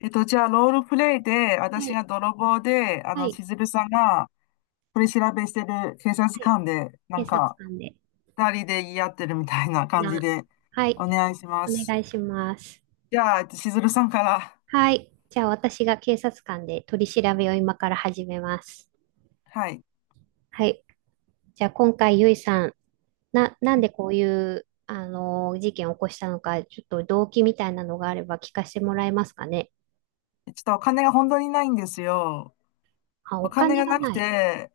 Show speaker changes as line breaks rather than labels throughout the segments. じゃあ、ロールプレイで、
は
私
い、
が泥棒で、
はい、
しずるさんが取り調べしてる警察
はい。
官で、な
警
ん
察
か、
官で。
二人で言い合ってるみたいな感じ
な、
で、
はい、
お願いしま
お
す。
願いします。
じゃあ、しずるさんから。
はい。じゃあ私が警察官で取り調べを今から始めます。
はい。ち
はい。じゃあ今回、ゆいさん、なんでこういう、事件を起こしたのか、ちょっと動機みたいなのがあれば聞かせてもらえますかね？
ょっとお金が本当にないんですよ。
あ、
お
お
金
金
が
が
なく
ない。
て、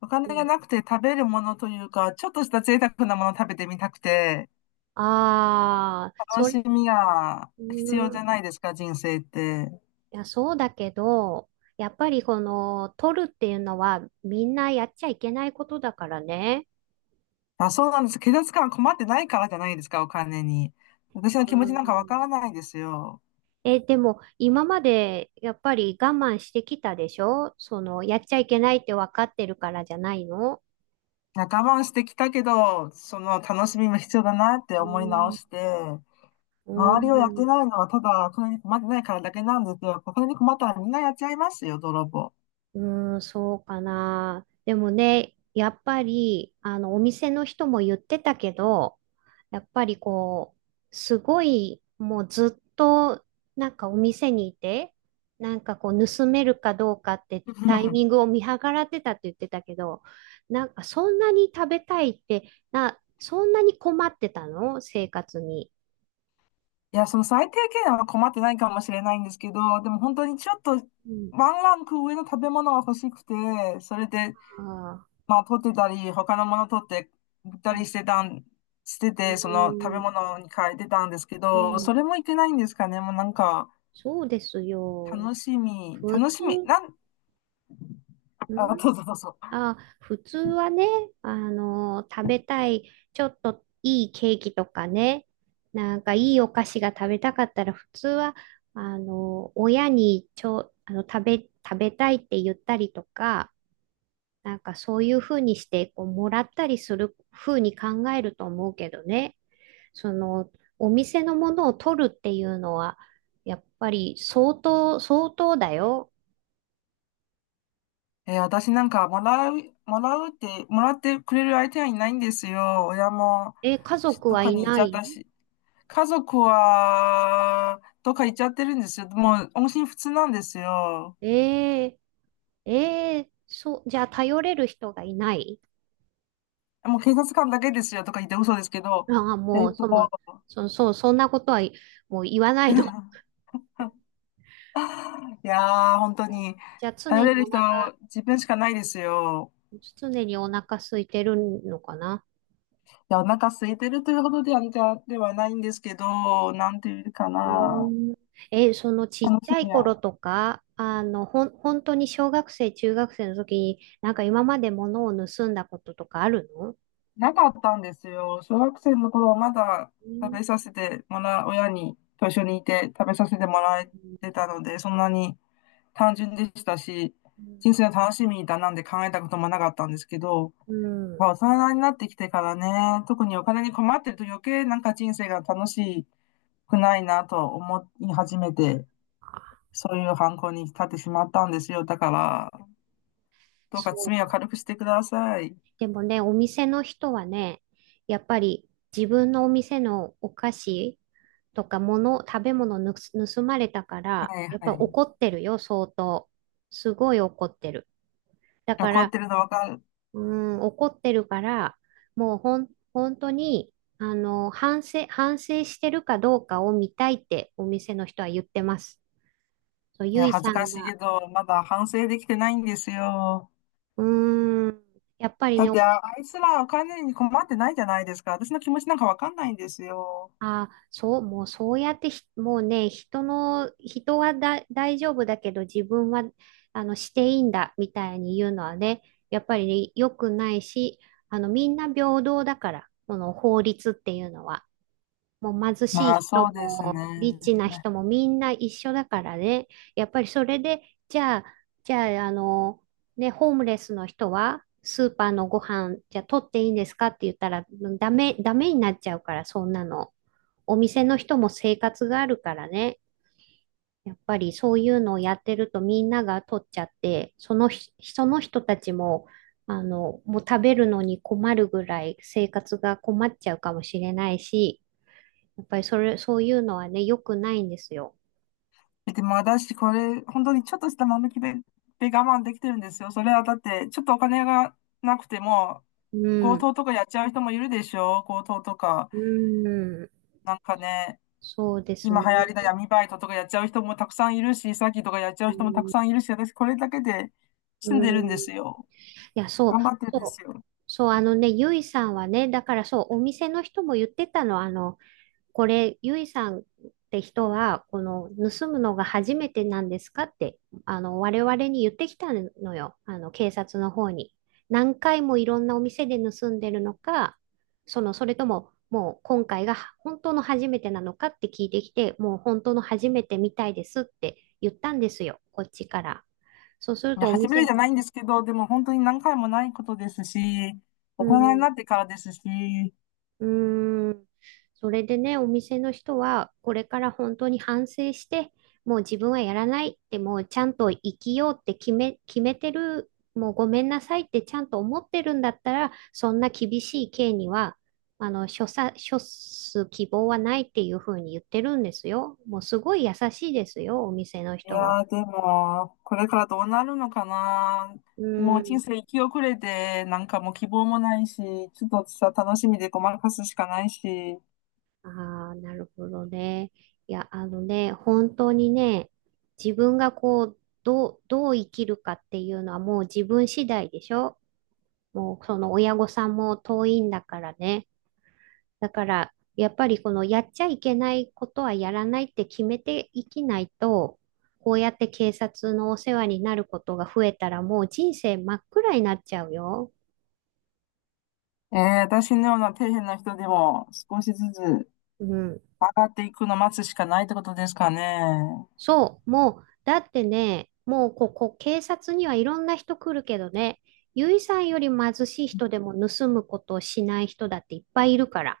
お
う
金が
ん。
なくて食べるものというか、ちょっとした贅沢なものを食べてみたくて、
ああ、
楽
それ。
しみが
う
必要じ
ー
ゃ
ん、
ないですか、人生って。
いや、そうだけど、やっぱりこの、取るっていうのはみんなやっちゃいけないことだからね。
あ、そうなんです。警察官は困ってないからじゃないですか、お金に。私の
う
気持ちなんかわ
ん。
からないですよ。
え、でも今までやっぱり我慢してきたでしょ？そのやっちゃいけないって分かってるからじゃないの？
我慢してきたけど、その楽しみも必要だなって思い直して、
う
周りをやって
ん
ないのはただお金に困ってないからだけなんですよ。お金に困ったらみんなやっちゃいますよ、泥棒。
うーん、そうかな。でもね、やっぱり、お店の人も言ってたけど、やっぱりすごい、もうずっと、なんかお店にいて、なんか盗めるかどうかってタイミング を見計らってたって言ってたけど、なんかそんなに食べたいって、そんなに困ってたの？生活に。
いや、その最低限は困ってないかもしれないんですけど、でも本当にちょっと
うん。
ワンランク上の食べ物が欲しくて、それで
ああ、
まあ、取ってたり、他のもの取って売ったりしてたん、して
う
て、その食べ
ん、
物に変えてたんですけ
う
ど、
ん、
それもいけないんですかね。もうなんか、
そうですよ。
楽しみ、
普
楽しみ、
通、
なん、
う
あ、
ん。
どうぞどうぞ。
あ、普通はね、食べたい、ちょっといいケーキとかね、なんかいいお菓子が食べたかったら、普通は、親に食べたいって言ったりとか、なんかそういうふうにして、もらったりするふうに考えると思うけどね、その、お店のものを取るっていうのは、やっぱり相当、相当だよ。
えー私なんか、もらうって、もらってくれる相手はいないんですよ。親も
え、家
し
族
どっ
は
か
い
に行っ
な
ちゃった
い？
し。家族は、どっか行っちゃってるんですよ。もう、音信不通なんですよ。
ええええそう、じゃあ頼れる人がいない？
もう警察官だけですよとか言って、嘘ですけど。
ああ、
え
も
っ
う、
と、
そう、そんなこと、はい。もう言わないの。
いやー、本当 に、
じゃあ常
頼れ
に
る
お
人、
腹、
自分しかないですよ。
常にお腹空いてるのかな。
いや、お腹空いてるというほどでは、ではないんですけど、なんていうか
う
な、
ーん。え、そのちっ
楽
ち
し
ゃい
みは
頃とか、本当に小学生、中学生の時に、なんか今まで物を盗んだこととかあるの？
なかったんですよ。小学生の頃はまだ
う
食
ん。
べさせてもらう、親にと一緒にいて食べさせてもらえてたので、そんなに単純でしたし、人生の楽しみだなんて考えたこともなかったんですけど、
う
ま
ん。
あ、大人になってきてからね、特にお金に困ってると余計なんか人生が楽しくないなと思い始めて、そういう犯行に立ってしまったんですよ。だから、どうか
そう
罪を
か。
軽くしてください。
でもね、お店の人はね、やっぱり自分のお店のお菓子とか物、食べ物盗まれたから、
はい
やっぱ
はい。
怒ってるよ、相当。すごい怒ってる。だか
怒っ
ら、
てるのわかる。
うーん、怒ってるから、もう本当に、反省してるかどうかを見たいってお店の人は言ってます。そう、
い
ゆ
や、
い
恥ず
さ
か
ん
しい
が、
けど、まだ反省できてないんですよ。
うーん、やっぱり
だっ
ね、
て、ああいつらお金に困ってないじゃないですか。私の気持ちなんかわかんないんですよ。
あ、そう、もうそうやってもうね、人の、人はだ、大丈夫だけど自分は、していいんだ、みたいに言うのはね、やっぱりね、良くないし、みんな平等だから、この法律っていうのは。もう貧しい
まあ、
人
そうですね。
も、リッチな人もみんな一緒だからね、やっぱりそれで、じゃあ、じゃあ、ね、ホームレスの人は、スーパーのご飯、じゃあ取っていいんですかって言ったら、ダメ、ダメになっちゃうから、そんなの。お店の人も生活があるからね、やっぱりそういうのをやってるとみんなが取っちゃって、そのひ、その人たちも、もう食べるのに困るぐらい生活が困っちゃうかもしれないし、やっぱりそういうのはね、良くないんですよ。
えでも私、これ、本当にちょっとした間抜きで、で我慢できてるんですよ。それはだって、ちょっとお金がなくても、
う
強
ん。
盗とかやっちゃう人もいるでしょ強盗とか。
うん。
なんかね、
そうです
今
ね。
流行りの闇バイトとかやっちゃう人もたくさんいるし、詐欺とかやっちゃう人もたくさんいるし、私これだけで
う
住んでる
ん。
んで
い
すよ。
や、そう、
頑張ってるんです
そう。
よ。
そう、あのね、ゆいさんはね、だからそう、お店の人も言ってたの、これ、ゆいさんって人は、この盗むのが初めてなんですかって、我々に言ってきたのよ。あの、警察の方に。何回もいろんなお店で盗んでるのか、それとも、もう今回が本当の初めてなのかって聞いてきて、もう本当の初めてみたいですって言ったんですよ、こっちから。そうする
いや、
とお
初めて
店、
じゃないんですけど、でも本当に何回もないことですし、
う
大人に
ん、
なってからですし。
うーん。それでね、お店の人は、これから本当に反省して、もう自分はやらないって、もうちゃんと生きようって決めてる、もうごめんなさいってちゃんと思ってるんだったら、そんな厳しい刑には、処す希望はないっていうふうに言ってるんですよ。もうすごい優しいですよ、お店の
い
人は。
やー、でも、これからどうなるのかな。
う
も
ー
う人
ん。
生生き遅れて、なんかもう希望もないし、ちょっとさ、楽しみでごまかすしかないし。
ああ、なるほどね。いや、あのね、本当にね、自分がどう生きるかっていうのはもう自分次第でしょ？もうその親御さんも遠いんだからね。だから、やっぱりこのやっちゃいけないことはやらないって決めていきないと、こうやって警察のお世話になることが増えたらもう人生真っ暗になっちゃうよ。
えー、私のような底辺な人でも少しずつ上
うん。
がっていくのを待つしかないってことですかね。
そう、もう、だってね、もうここ、警察にはいろんな人来るけどね、ゆいさんより貧しい人でも盗むことをしない人だっていっぱいいるから。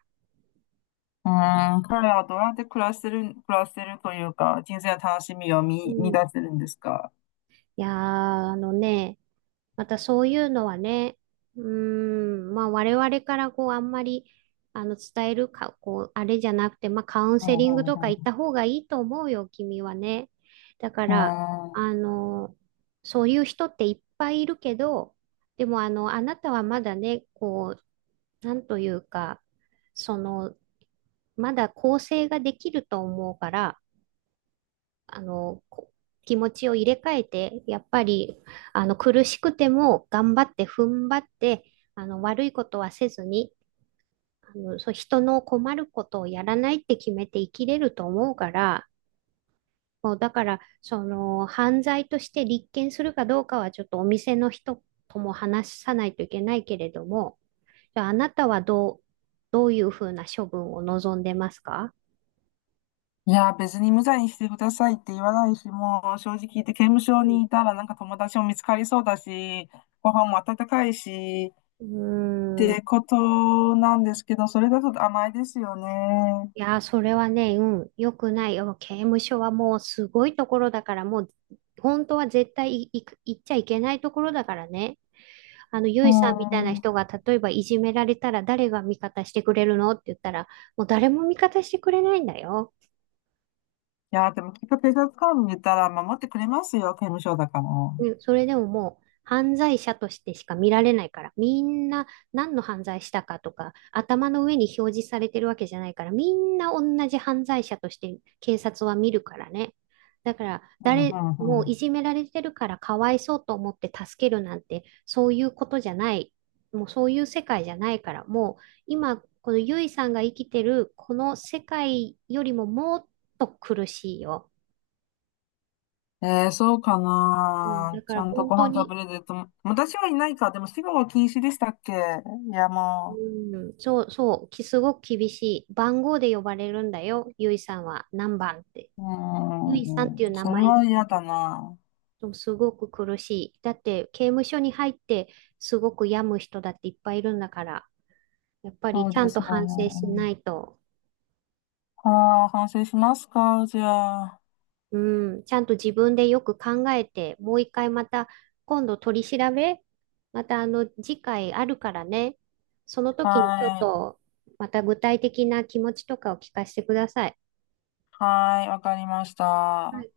うーん、彼らはどうやって暮らしてる、暮らしてるというか、人生の楽しみを
う
見、見出
ん。
せるんですか。
いやー、あのね、またそういうのはね、うーん、まあ我々からあんまり伝えるか、あれじゃなくて、まあカウン
う
セリング
ん、う
とか行っ
ん、
た方がいいと思うよ、君はね。だか
う
ら、
ん。うーん。
あの、そういう人っていっぱいいるけど、でもあの、あなたはまだね、なんというか、その、まだ構成ができると思うから、あの、こ気持ちを入れ替えて、やっぱり、苦しくても頑張って踏ん張って、悪いことはせずに、そう、人の困ることをやらないって決めて生きれると思うから、もうだから、犯罪として立件するかどうかはちょっとお店の人とも話さないといけないけれども、じゃあ、あなたはどういうふうな処分を望んでますか？
いや、別に無罪にしてくださいって言わないし、もう正直言って刑務所
う
に
ん。
いたらなんか友達も見つかりそうだし、ご飯も温かいし
う
っ
ーん。
てことなんですけど、それだと甘いですよね。
いやー、それはね、うん、良くないよ。刑務所はもうすごいところだから、もう本当は絶対行っちゃいけないところだからね。ゆ
う
いさんみたいな
ん。い
人が例えばいじめられたら誰が味方してくれるのって言ったら、もう誰も味方してくれないんだよ。
や、でもきっと警察官見たら守ってくれますよ、刑務所だから。
ね、それでももう犯罪者としてしか見られないから、みんな何の犯罪したかとか、頭の上に表示されてるわけじゃないから、みんな同じ犯罪者として警察は見るからね。だから、
うん、うん、う
もう
ん。
いじめられてるからかわいそうと思って助けるなんて、そういうことじゃない。もうそういう世界じゃないから、もう今、このゆいさんが生きてるこの世界よりももっと苦しいよ。
えー、そうか
うん、
な。
だか
ち
ら
ゃんと
本
ご
当
飯食
に。
べれると。私はいないか。でも死後は禁止でしたっけ。いや、も
うん、そうそう、すごく厳しい。番号で呼ばれるんだよ、ゆいさんは何番って。
う。う
ゆいさんっていう
ん。
名
それ
前。
は嫌だな。
すごく苦しい。だって刑務所に入ってすごく病む人だっていっぱいいるんだから、やっぱ
そ
り
う
ちゃ
で
んと
すよ
反省しな
ね。
いと、
はあ、反省しますか、じゃあ。
うん、ちゃんと自分でよく考えて、もう一回また今度取り調べ、またあの次回あるからね、その時にちょっ
はい。
とまた具体的な気持ちとかを聞かせてください。
はい、わかりまし
は
た。
い